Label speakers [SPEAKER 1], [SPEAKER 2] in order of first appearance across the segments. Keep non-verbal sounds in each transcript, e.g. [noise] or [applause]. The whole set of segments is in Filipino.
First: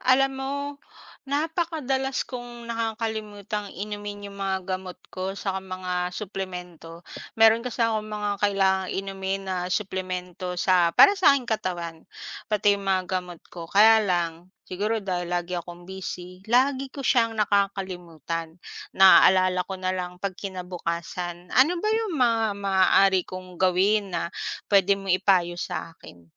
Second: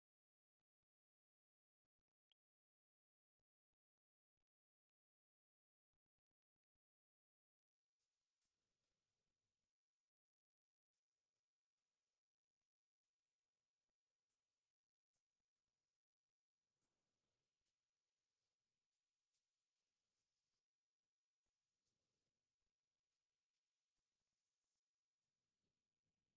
[SPEAKER 1] Alam mo, napakadalas kong nakakalimutang inumin 'yong mga gamot ko atsaka mga suplemento. Meron kasi akong mga kailangang inumin na suplemento sa para sa aking katawan pati mga gamot ko. Kaya lang siguro dahil lagi akong busy, lagi ko siyang nakakalimutan. Naalala ko na lang kapag kinabukasan. Ano ba 'yong mga maaari kong gawin na puwede mong ipayo sa akin?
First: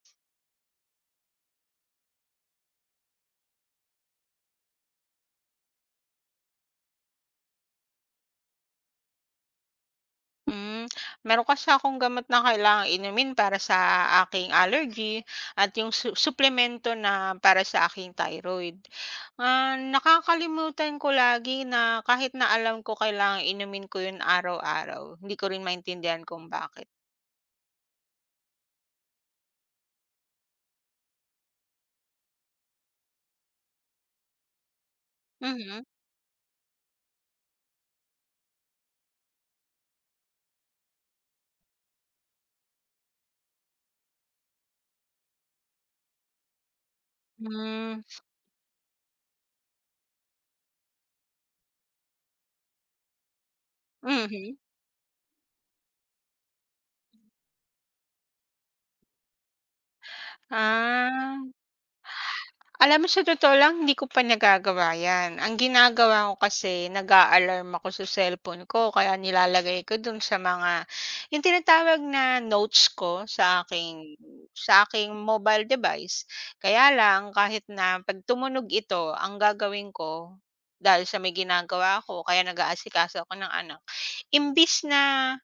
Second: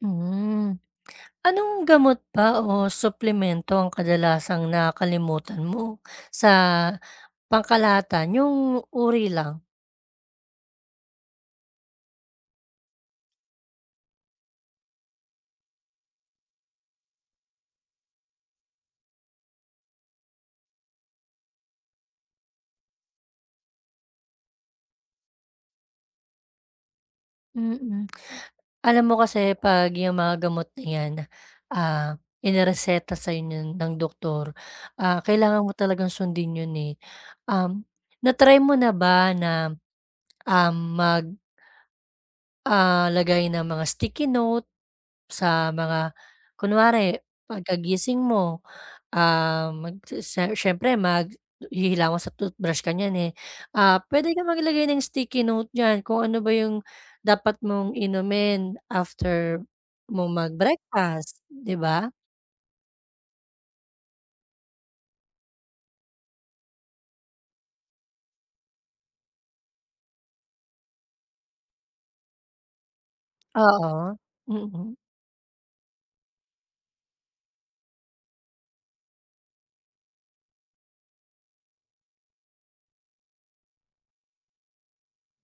[SPEAKER 2] Mm. [smacks lips] Anong gamot ba o suplemento ang kadalasang nakalimutan mo sa pangkalahatan? 'Yung uri lang.
[SPEAKER 1] Hmm, meron kasi akong gamot na kailangang inumin para sa aking allergy at 'yong su suplemento na para sa aking thyroid. Ah, nakakalimutan ko lagi na kahit na alam ko kailangang inumin ko 'yon araw-araw, hindi ko rin maintindihan kung bakit.
[SPEAKER 2] Mhm. Alam mo kasi 'pag 'yong mga gamot na 'yan, ah, inereseta sa'yo ng doktor, ah, kailangan mo
[SPEAKER 1] Mm.
[SPEAKER 2] talagang sundin 'yon, eh. Um, na-try mo na ba na, um, mag, [smacks lips] ah, lagay ng mga sticky note sa mga kunwari,
[SPEAKER 1] Hmm.
[SPEAKER 2] pagkagising mo, um, si siyempre maghihilamos at tothbrush ka niyan, eh. Ah, puwede kang
[SPEAKER 1] Mhm.
[SPEAKER 2] maglagay ng sticky note niyan kung ano ba 'yong dapat mong inumin after mong
[SPEAKER 1] Ah.
[SPEAKER 2] mag-breakfast,
[SPEAKER 1] [exhales]
[SPEAKER 2] 'di ba?
[SPEAKER 1] Alam mo sa totoo lang hindi ko pa nagagawa 'yan. Ang ginagawa ko kasi nag-a-alaarm ako sa cellphone ko o kaya nilalagay ko do'n sa mga 'yong tinatawag na notes ko sa
[SPEAKER 2] Oo.
[SPEAKER 1] aking sa
[SPEAKER 2] Mm.
[SPEAKER 1] aking mobile device. Kaya lang kahit na 'pag tumunog ito, ang gagawin ko, dahil sa may ginagawa ako o kaya nag-aasikaso ako ng anak, imbis na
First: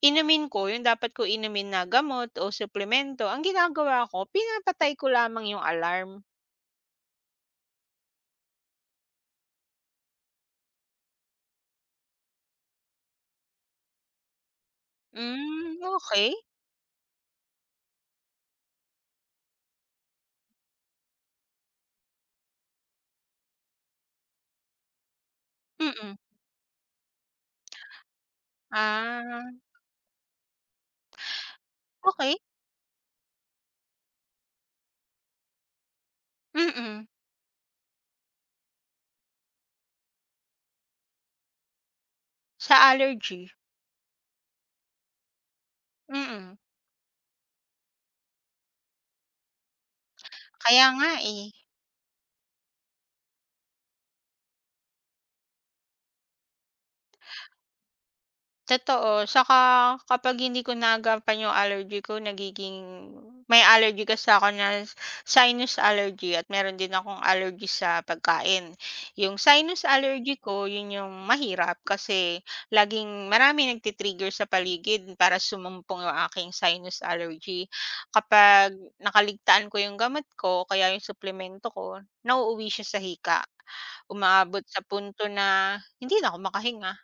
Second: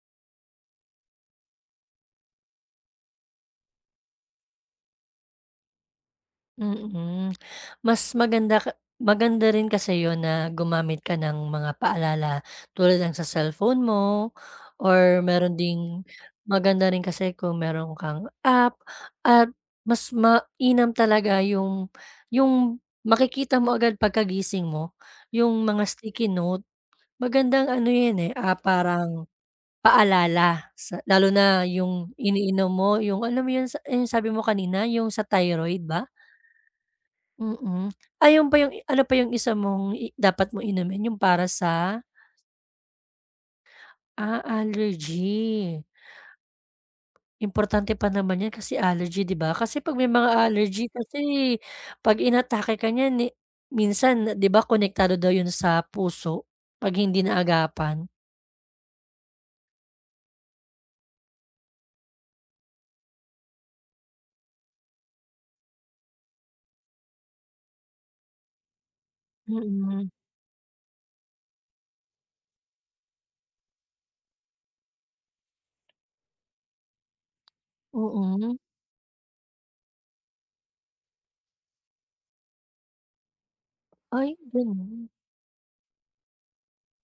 [SPEAKER 1] inumin ko 'yong dapat ko inumin na gamot o suplemento, ang ginagawa ko pinapatay ko lamang 'yong alarm.
[SPEAKER 2] Hmm. [smacks lips] Mas maganda maganda rin kasi 'yon na gumamit ka ng mga paalala tulad ng sa cellphone mo or meron
[SPEAKER 1] Hmm,
[SPEAKER 2] ding
[SPEAKER 1] okay.
[SPEAKER 2] maganda rin kasi kung meron kang app, at mas mainam talaga 'yong 'yong makikita mo agad pagkagising mo 'yong mga
[SPEAKER 1] Mm.
[SPEAKER 2] sticky note. Magandang ano 'yan eh, ah, parang
[SPEAKER 1] Ah.
[SPEAKER 2] paalala sa lalo na 'yong
[SPEAKER 1] Okay.
[SPEAKER 2] iniinom mo 'yong alam mo sabi mo kanina 'yong sa thyroid ba?
[SPEAKER 1] Mm.
[SPEAKER 2] Hmm hmm ay 'yong pa 'yong ano pa 'yong 1 mo'ng dapat mo inumin 'yong para sa
[SPEAKER 1] Sa allergy.
[SPEAKER 2] ah allergy.
[SPEAKER 1] Mm.
[SPEAKER 2] Importante pa naman 'yan kasi allergy 'di ba, kasi pag may mga
[SPEAKER 1] Kaya
[SPEAKER 2] allergy
[SPEAKER 1] nga
[SPEAKER 2] kasi
[SPEAKER 1] eh.
[SPEAKER 2] pag inatake ka nyan ni minsan 'di ba konektado daw 'yon sa puso pag hindi naagapan.
[SPEAKER 1] Totoo atsaka kapag hindi ko naagampan 'yong allergy ko nagiging may allergy kasi ko na sinus allergy, at meron din akong allergy sa pagkain. 'Yong sinus
[SPEAKER 2] Mm.
[SPEAKER 1] allergy ko 'yon 'yong mahirap kasi laging maraming nagti-trigger sa paligid para sumumpong 'yong aking sinus allergy.
[SPEAKER 2] Oo.
[SPEAKER 1] Kapag nakaligtaan ko 'yong gamot ko kaya 'yong suplemento ko nauuwi siya sa hika.
[SPEAKER 2] Ay
[SPEAKER 1] Umaabot sa
[SPEAKER 2] gano'n?
[SPEAKER 1] punto na hindi na ako makahinga.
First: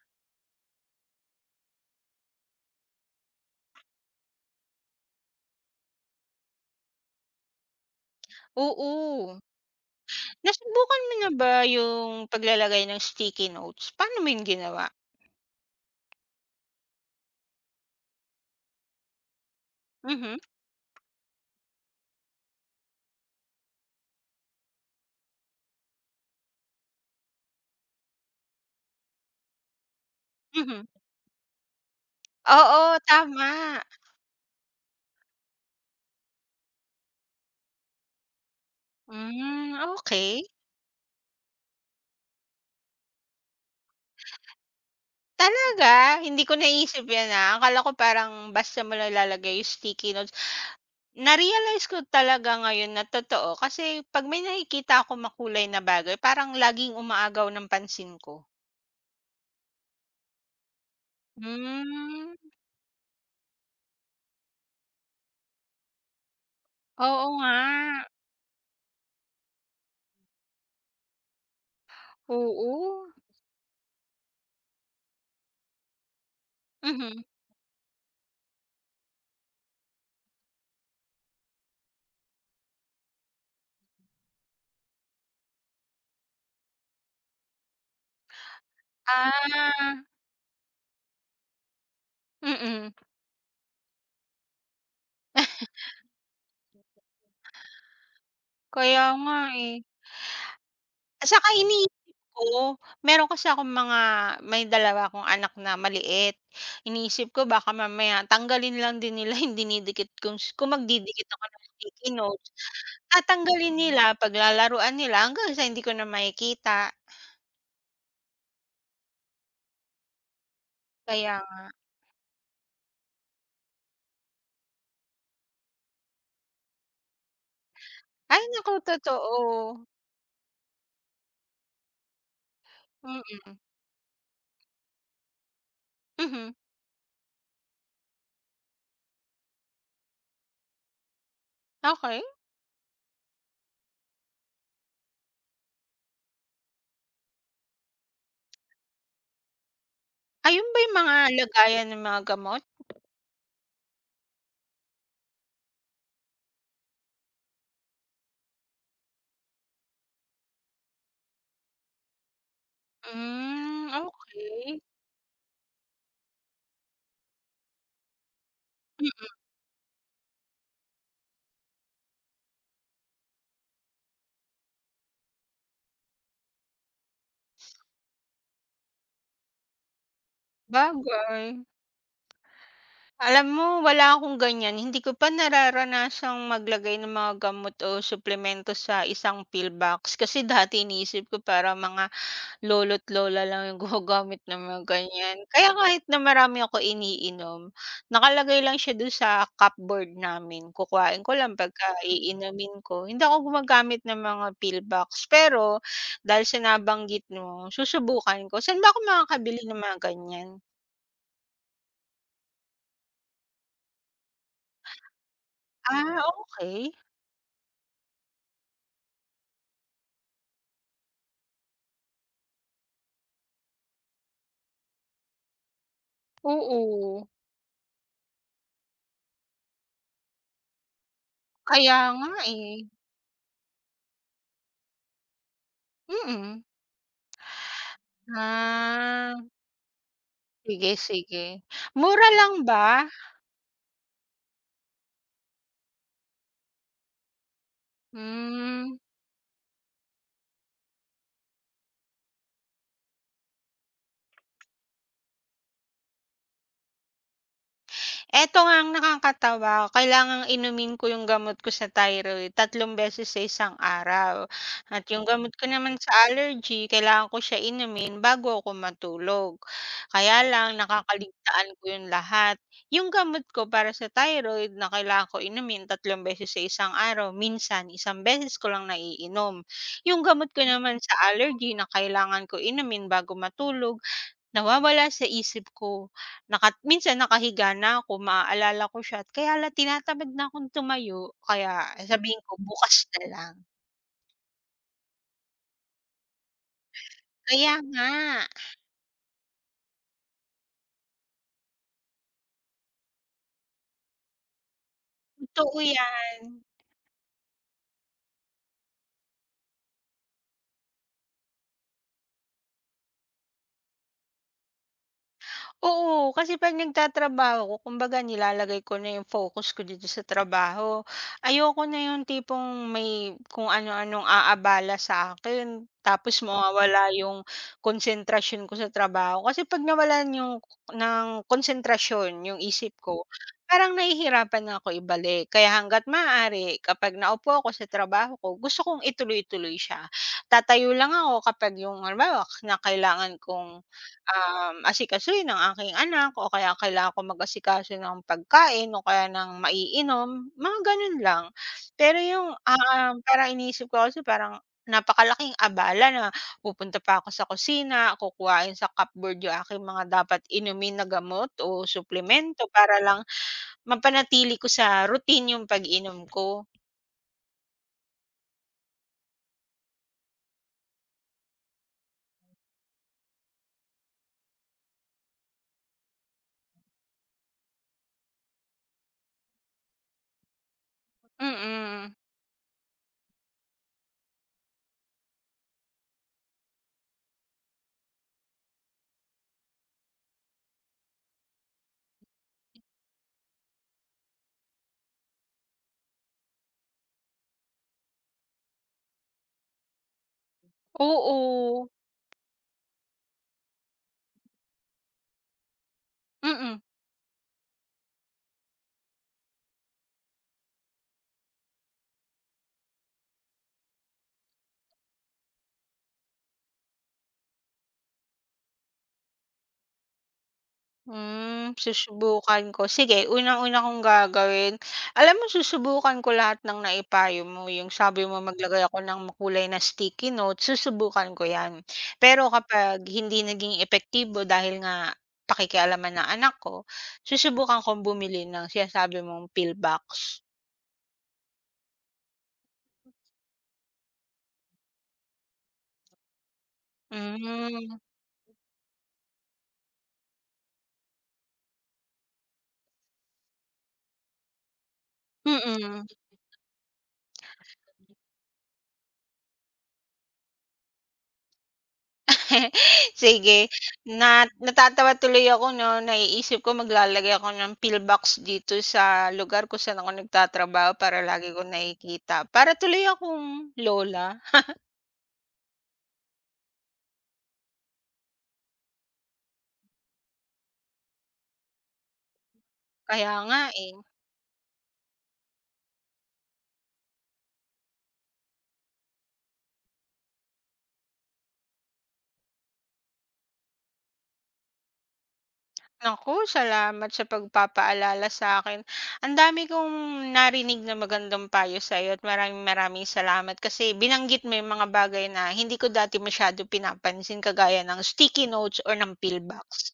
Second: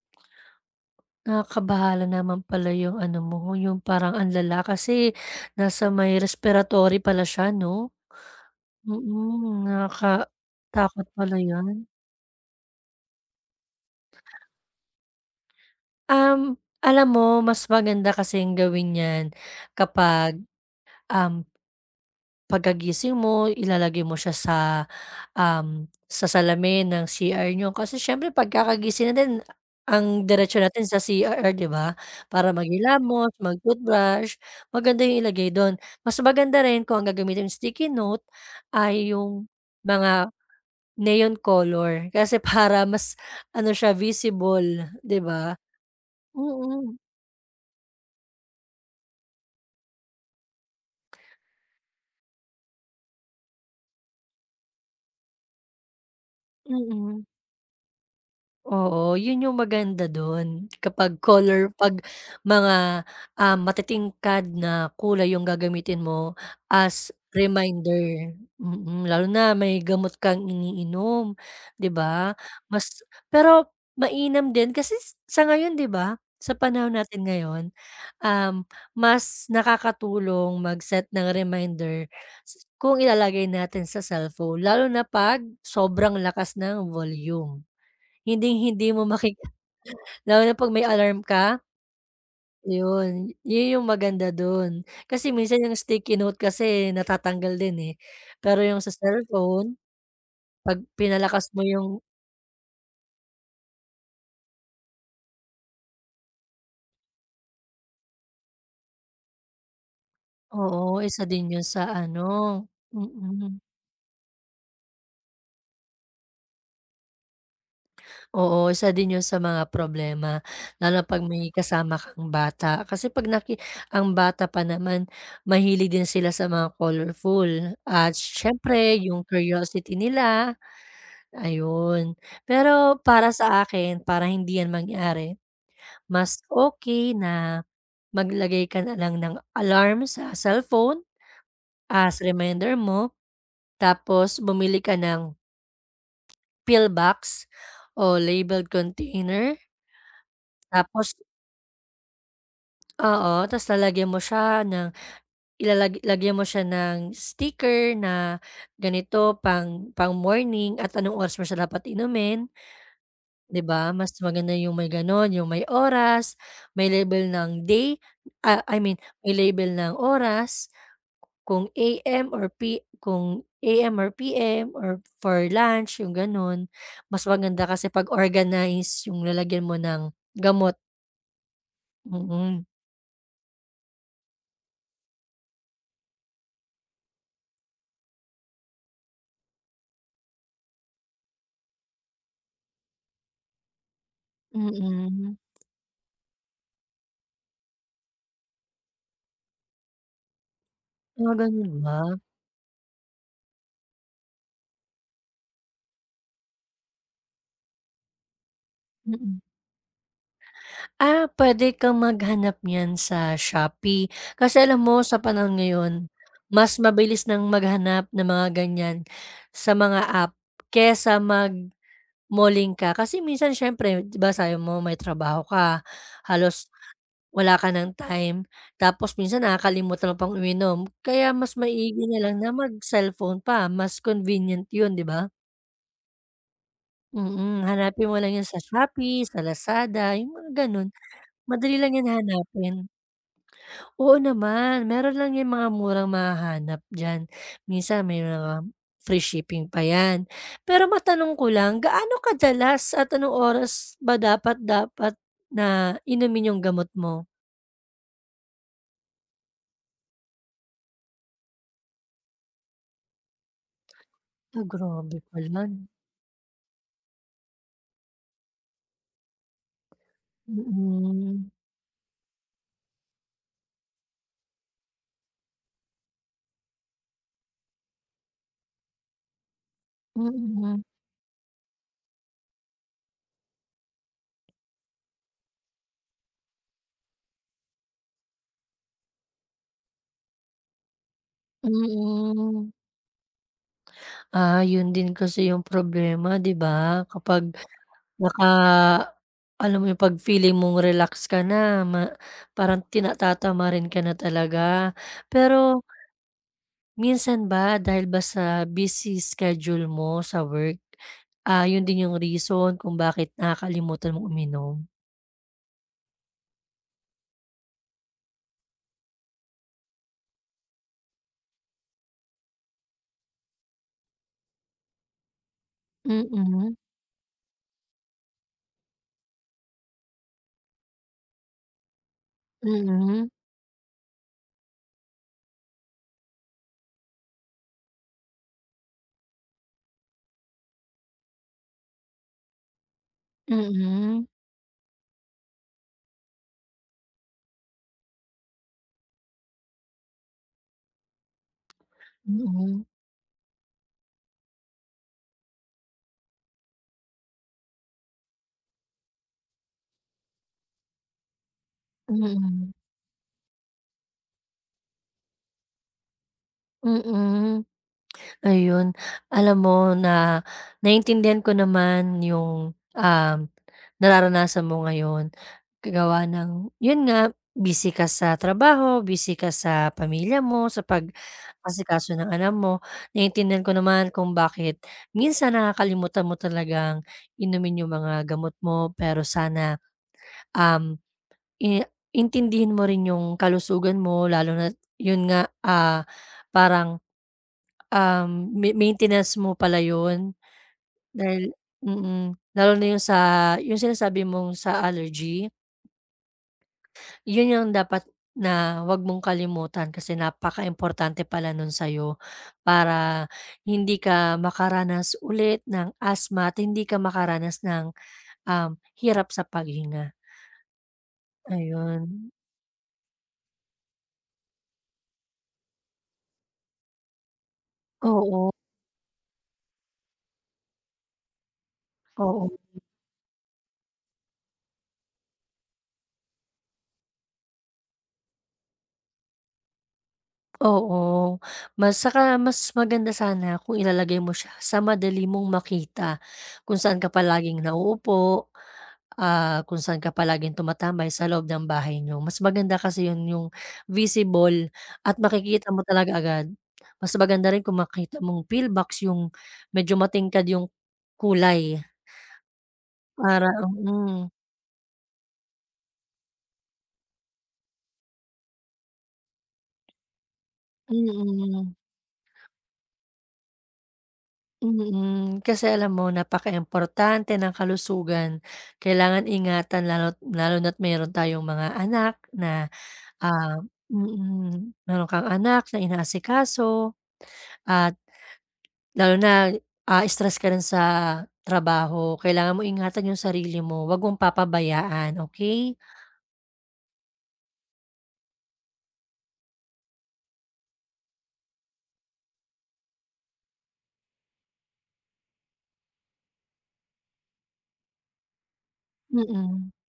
[SPEAKER 2] Nakakabahala naman pala 'yong ano mo 'yong parang ang lala kasi nasa may respiratory pala siya 'no.
[SPEAKER 1] Oo.
[SPEAKER 2] Hmm,
[SPEAKER 1] Nasubukan
[SPEAKER 2] nakakatakot
[SPEAKER 1] mo na
[SPEAKER 2] pala
[SPEAKER 1] ba
[SPEAKER 2] 'yan.
[SPEAKER 1] 'yong paglalagay ng sticky notes? Pa'no mo 'yon ginawa?
[SPEAKER 2] Um, alam mo mas maganda kasing gawin 'yan
[SPEAKER 1] Mhm.
[SPEAKER 2] kapag um, pagkagising mo ilalagay mo siya sa ...um sa salamin ng CR nyo kasi siyempre pagkakagising natin ang diretso
[SPEAKER 1] Mhm.
[SPEAKER 2] natin sa CR 'di ba para
[SPEAKER 1] Oo,
[SPEAKER 2] magingilamos,
[SPEAKER 1] tama.
[SPEAKER 2] mag-toothbrush maganda 'yong ilagay do'n. Mas maganda rin kung ang gagamitin sticky note ay 'yong
[SPEAKER 1] Hmm,
[SPEAKER 2] mga
[SPEAKER 1] okay.
[SPEAKER 2] neon color kasi para mas ano siya visible 'di ba.
[SPEAKER 1] Talaga hindi ko
[SPEAKER 2] Mm.
[SPEAKER 1] naiisip 'yan na akala ko parang basta mo nilalagay 'yong sticky notes. Na-realize ko talaga ngayon na totoo kasi pag may nakikita akong makulay na bagay parang laging
[SPEAKER 2] Mm.
[SPEAKER 1] umaagaw ng pansin ko.
[SPEAKER 2] Oo, 'yon 'yong maganda do'n kapag color pag
[SPEAKER 1] Hmm.
[SPEAKER 2] mga ah, matitingkad na kulay 'yong gagamitin mo as
[SPEAKER 1] Oo nga.
[SPEAKER 2] reminder, mm, lalo na may gamot kang iniinom 'di ba
[SPEAKER 1] Oo.
[SPEAKER 2] mas pero mainam din kasi sa ngayon 'di ba sa panahon natin
[SPEAKER 1] Mhm.
[SPEAKER 2] ngayon, um, mas nakakatulong mag-set ng reminder kung ilalagay natin sa cellphone lalo na pag sobrang lakas ng volume. Hinding hindi mo maki
[SPEAKER 1] Ah.
[SPEAKER 2] lalo na pag may alarm ka.
[SPEAKER 1] Mm.
[SPEAKER 2] 'Yun 'yon 'yong maganda do'n kasi minsan 'yong
[SPEAKER 1] [chuckles]
[SPEAKER 2] sticky note kasi natatanggal din eh, pero 'yong sa
[SPEAKER 1] Kaya nga eh.
[SPEAKER 2] cellphone pag
[SPEAKER 1] Atsaka
[SPEAKER 2] pinalakas mo
[SPEAKER 1] inii
[SPEAKER 2] 'yong
[SPEAKER 1] ko meron kasi akong mga may 2 akong anak na maliit, iniisip ko baka mamaya tanggalin lang din nila dinidikit kong kung
[SPEAKER 2] Oo, isa
[SPEAKER 1] magdidikit ako
[SPEAKER 2] din
[SPEAKER 1] ng
[SPEAKER 2] 'yon sa
[SPEAKER 1] sticky
[SPEAKER 2] ano
[SPEAKER 1] notes,
[SPEAKER 2] mm.
[SPEAKER 1] tanggalin nila paglalaruan nila hanggang sa hindi ko na makikita.
[SPEAKER 2] Oo, isa din 'yun sa mga problema, lalo na 'pag
[SPEAKER 1] Kaya
[SPEAKER 2] may
[SPEAKER 1] nga.
[SPEAKER 2] kasama kang bata kasi 'pag naki ang bata pa naman mahilig din sila sa mga colorful, at
[SPEAKER 1] Ay naku,
[SPEAKER 2] siyempre yung
[SPEAKER 1] totoo.
[SPEAKER 2] curiosity nila, ayun. Pero, para
[SPEAKER 1] Mm.
[SPEAKER 2] sa akin, para hindi yan mangyari, mas
[SPEAKER 1] Mhm.
[SPEAKER 2] okey na maglagay ka na lang ng alarm, sa cellphone, as
[SPEAKER 1] Okey.
[SPEAKER 2] reminder mo, tapos bumili ka ng pill box o labeled container.
[SPEAKER 1] Ayun ba yung
[SPEAKER 2] Tapos
[SPEAKER 1] mga lagayan ng mga gamot?
[SPEAKER 2] Oo, ta's lalagyan mo siya ng ilalag lagyan mo siya ng sticker na ganito pang pang morning at anong oras mo siya dapat inumin. 'Di
[SPEAKER 1] Hmm,
[SPEAKER 2] ba, mas maganda yung
[SPEAKER 1] okey.
[SPEAKER 2] may gano'n, yung may oras, may label ng day ah, I mean
[SPEAKER 1] Mm.
[SPEAKER 2] may label ng oras kung AM or P kung AM or PM or for lunch, yung gano'n. Mas maganda kasi pag-organize yung lalagyan mo ng gamot.
[SPEAKER 1] 'Bagay
[SPEAKER 2] Mm.
[SPEAKER 1] Alam mo wala akong ganyan, hindi ko pa nararanasang maglagay ng mga gamot o suplemento sa isang pill box. Kasi dati iniisip ko parang mga, lolo't lola lang yung gumagamit ng mga
[SPEAKER 2] Mm.
[SPEAKER 1] ganyan. Kaya kahit na marami akong iniinom, nakalagay lang siya do'n sa cupboard namin. Kukuhain
[SPEAKER 2] Ah,
[SPEAKER 1] ko lang pag
[SPEAKER 2] gano'n
[SPEAKER 1] ka
[SPEAKER 2] ba?
[SPEAKER 1] iinumin ko, hindi ako gumagamit ng mga pill box. Pero, dahil sa nabanggit mo, susubukan ko. Saan ba ako
[SPEAKER 2] Mm.
[SPEAKER 1] makakabili ng mga ganyan?
[SPEAKER 2] Ah, puwede kang maghanap niyan sa Shopee. Kasi alam mo sa panahon ngayon,
[SPEAKER 1] Ah,
[SPEAKER 2] mas
[SPEAKER 1] okey.
[SPEAKER 2] mabilis ng maghanap ng mga ganyan sa mga app, kaysa mag-malling ka. Kasi minsan siyempre 'di ba sabi mo may trabaho ka, halos
[SPEAKER 1] Oo.
[SPEAKER 2] wala ka ng time tapos minsan nakakalimutan mo pang uminom. Kaya mas
[SPEAKER 1] Kaya
[SPEAKER 2] maigi
[SPEAKER 1] nga,
[SPEAKER 2] nalang na
[SPEAKER 1] eh.
[SPEAKER 2] mag-cellphone pa mas convenient 'yun, 'di ba?
[SPEAKER 1] Mm.
[SPEAKER 2] Mm, hanapin mo lang 'yun sa Shopee,
[SPEAKER 1] Ah.
[SPEAKER 2] sa Lazada, 'yung mga ganun,
[SPEAKER 1] Sige, sige,
[SPEAKER 2] madali lang 'yan
[SPEAKER 1] mura lang
[SPEAKER 2] hanapin.
[SPEAKER 1] ba?
[SPEAKER 2] Oo, naman meron lang 'yang mga murang mahahanap dyan, minsan may mga
[SPEAKER 1] Hmm.
[SPEAKER 2] free shipping pa 'yan, pero matanong ko lang gaano kadalas at anong oras ba dapat dapat na inumin 'yung gamot mo?
[SPEAKER 1] Eto nga ang nakakatawa, kailangang inumin ko yung gamot ko sa thyroid 3 beses sa 1 araw,
[SPEAKER 2] Oh,
[SPEAKER 1] at
[SPEAKER 2] grabe
[SPEAKER 1] yung gamot
[SPEAKER 2] pala
[SPEAKER 1] ko
[SPEAKER 2] 'no?
[SPEAKER 1] naman sa allergy, kailangan ko siya inumin bago ko matulog, kaya lang
[SPEAKER 2] Mm.
[SPEAKER 1] nakakaligtaan ko 'yun lahat, 'yun gamot ko para sa thyroid na kailangan ko inumin 3 beses sa 1 araw, minsan 1 beses ko lang naiinom, 'yung gamot ko
[SPEAKER 2] Mm.
[SPEAKER 1] naman sa allergy na kailangan ko inumin bago matulog, nawawala sa isip ko. Naka minsan nakahiga na ko, maaalala ko siya, kaya lang tinatamad na kong tumayo, kaya sabihin ko,
[SPEAKER 2] Mm.
[SPEAKER 1] ''Bukas na lang.''
[SPEAKER 2] Ah, 'yun din kasi 'yung problema 'di ba? Kapag,
[SPEAKER 1] Kaya nga.
[SPEAKER 2] naka, alam mo 'yung 'pag feeling mong relax ka na ma parang tinata tatatamarin ka na talaga pero
[SPEAKER 1] Totoo yan.
[SPEAKER 2] minsan ba dahil ba sa busy schedule mo sa work, ah, 'yun din 'yung reason kung bakit nakakalimutan mong uminom?
[SPEAKER 1] Oo, kasi 'pag nagtatrabaho ko kumbaga nilalagay ko na yung focus ko dito sa trabaho, ayoko na yung tipong may kung ano anong aabala sa akin, tapos
[SPEAKER 2] Mhm.
[SPEAKER 1] mawawala yung konsentrasyon ko sa trabaho kasi pag nawalan yung ng konsentrasyon yung isip ko,
[SPEAKER 2] Mhm.
[SPEAKER 1] parang nahihirapan na ko ibalik kaya hangga't maaari kapag naupo ako sa trabaho ko gusto kong ituloy-tuloy siya tatayo lang ako kapag yung halimbawa na kailangan kong
[SPEAKER 2] Mhm.
[SPEAKER 1] ah asikasuhin ang aking anak o kaya kailangan kong mag-asikaso ng pagkain o kaya ng maiinom, mga ganun lang, pero yung
[SPEAKER 2] Hmm.
[SPEAKER 1] ah parang iniisip ko kasi, parang napakalaking abala na pupunta pa ako sa kusina kukuhain sa cupboard yung aking mga dapat inumin na gamot, o suplemento
[SPEAKER 2] Mhm.
[SPEAKER 1] para lang mapanatili ko sa routine yung pag-inom ko.
[SPEAKER 2] Mhm. Ayon, Alam mo na naiintindihan ko naman yung nararanasan mo ngayon gawa ng yun nga busy ka sa trabaho busy ka sa pamilya mo sa
[SPEAKER 1] Mm.
[SPEAKER 2] pag-asikaso ng ano mo naiintindihan ko naman kung bakit minsan nakakalimutan mo talagang inumin yung mga gamot mo pero sana um i intindihin mo rin yung kalusugan mo lalo na't yun nga ah, parang, um ma maintenance mo pala yun, na,
[SPEAKER 1] Oo.
[SPEAKER 2] mhm. Lalo na yung sa yung sinasabi mong sa allergy.
[SPEAKER 1] Mm.
[SPEAKER 2] Yun ang dapat na huwag mong kalimutan, kasi napaka importante pala non sa'yo para hindi ka makaranas ulit ng asthma at hindi ka makaranas ng um hirap sa paghinga.
[SPEAKER 1] Hmm,
[SPEAKER 2] Ayun.
[SPEAKER 1] susubukan ko, sige unang-una kong gagawin alam mo susubukan ko lahat ng naipayo mo 'yong sabi mong
[SPEAKER 2] Oo.
[SPEAKER 1] maglagay ako ng makulay na sticky note susubukan ko yan. Pero
[SPEAKER 2] Oo.
[SPEAKER 1] kapag hindi naging epektibo dahil nga pakikialaman ng anak ko susubukan kong bumili ng sinasabi mong pill box.
[SPEAKER 2] Oo, mas saka, mas maganda sana kung ilalagay mo siya sa madali mong makita, kung saan ka palaging
[SPEAKER 1] Mm.
[SPEAKER 2] nauupo, ah kung saan ka palaging tumatambay sa loob ng bahay niyo, mas maganda kasi yun yung visible at makikita mo
[SPEAKER 1] Mhm.
[SPEAKER 2] talaga agad mas maganda rin kung makita mong pill box yung medyo matingkad yung kulay.
[SPEAKER 1] [laughs]
[SPEAKER 2] Para,
[SPEAKER 1] Sige
[SPEAKER 2] mhm.
[SPEAKER 1] na natatawa tuloy ako no, naiisip ko maglalagay ako ng pill box dito sa lugar kung saan ako nagtatrabaho, para lagi kong
[SPEAKER 2] Mhm.
[SPEAKER 1] nakikita para tuloy akong lola. [chuckles]
[SPEAKER 2] Mhm. kasi alam mo napakaimportante ng kalusugan kailangan ingatan lalot lalo na't meron tayong mga anak na
[SPEAKER 1] Kaya
[SPEAKER 2] ah
[SPEAKER 1] nga eh.
[SPEAKER 2] mhm, meron kang anak na inaasikaso at, lalo na ah, stress ka rin sa trabaho kailangan mo ingatan yung sarili mo wag mong papabayaan. Okey?
[SPEAKER 1] Nako! Salamat sa pagpapaalala sakin, ang dami kong narinig ng magandang payo sayo, at maraming maraming salamat kasi binanggit mo yung mga bagay na hindi ko dati masyadong pinapansin kagaya ng sticky notes, or ng pill
[SPEAKER 2] Mhm.
[SPEAKER 1] box.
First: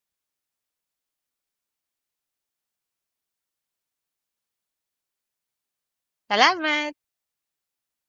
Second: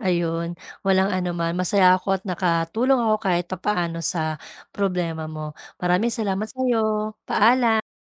[SPEAKER 2] Ayun walang ano man masaya ako at nakatulong ako kahit papaano sa problema mo maraming salamat sayo.
[SPEAKER 1] Salamat.
[SPEAKER 2] Paalam!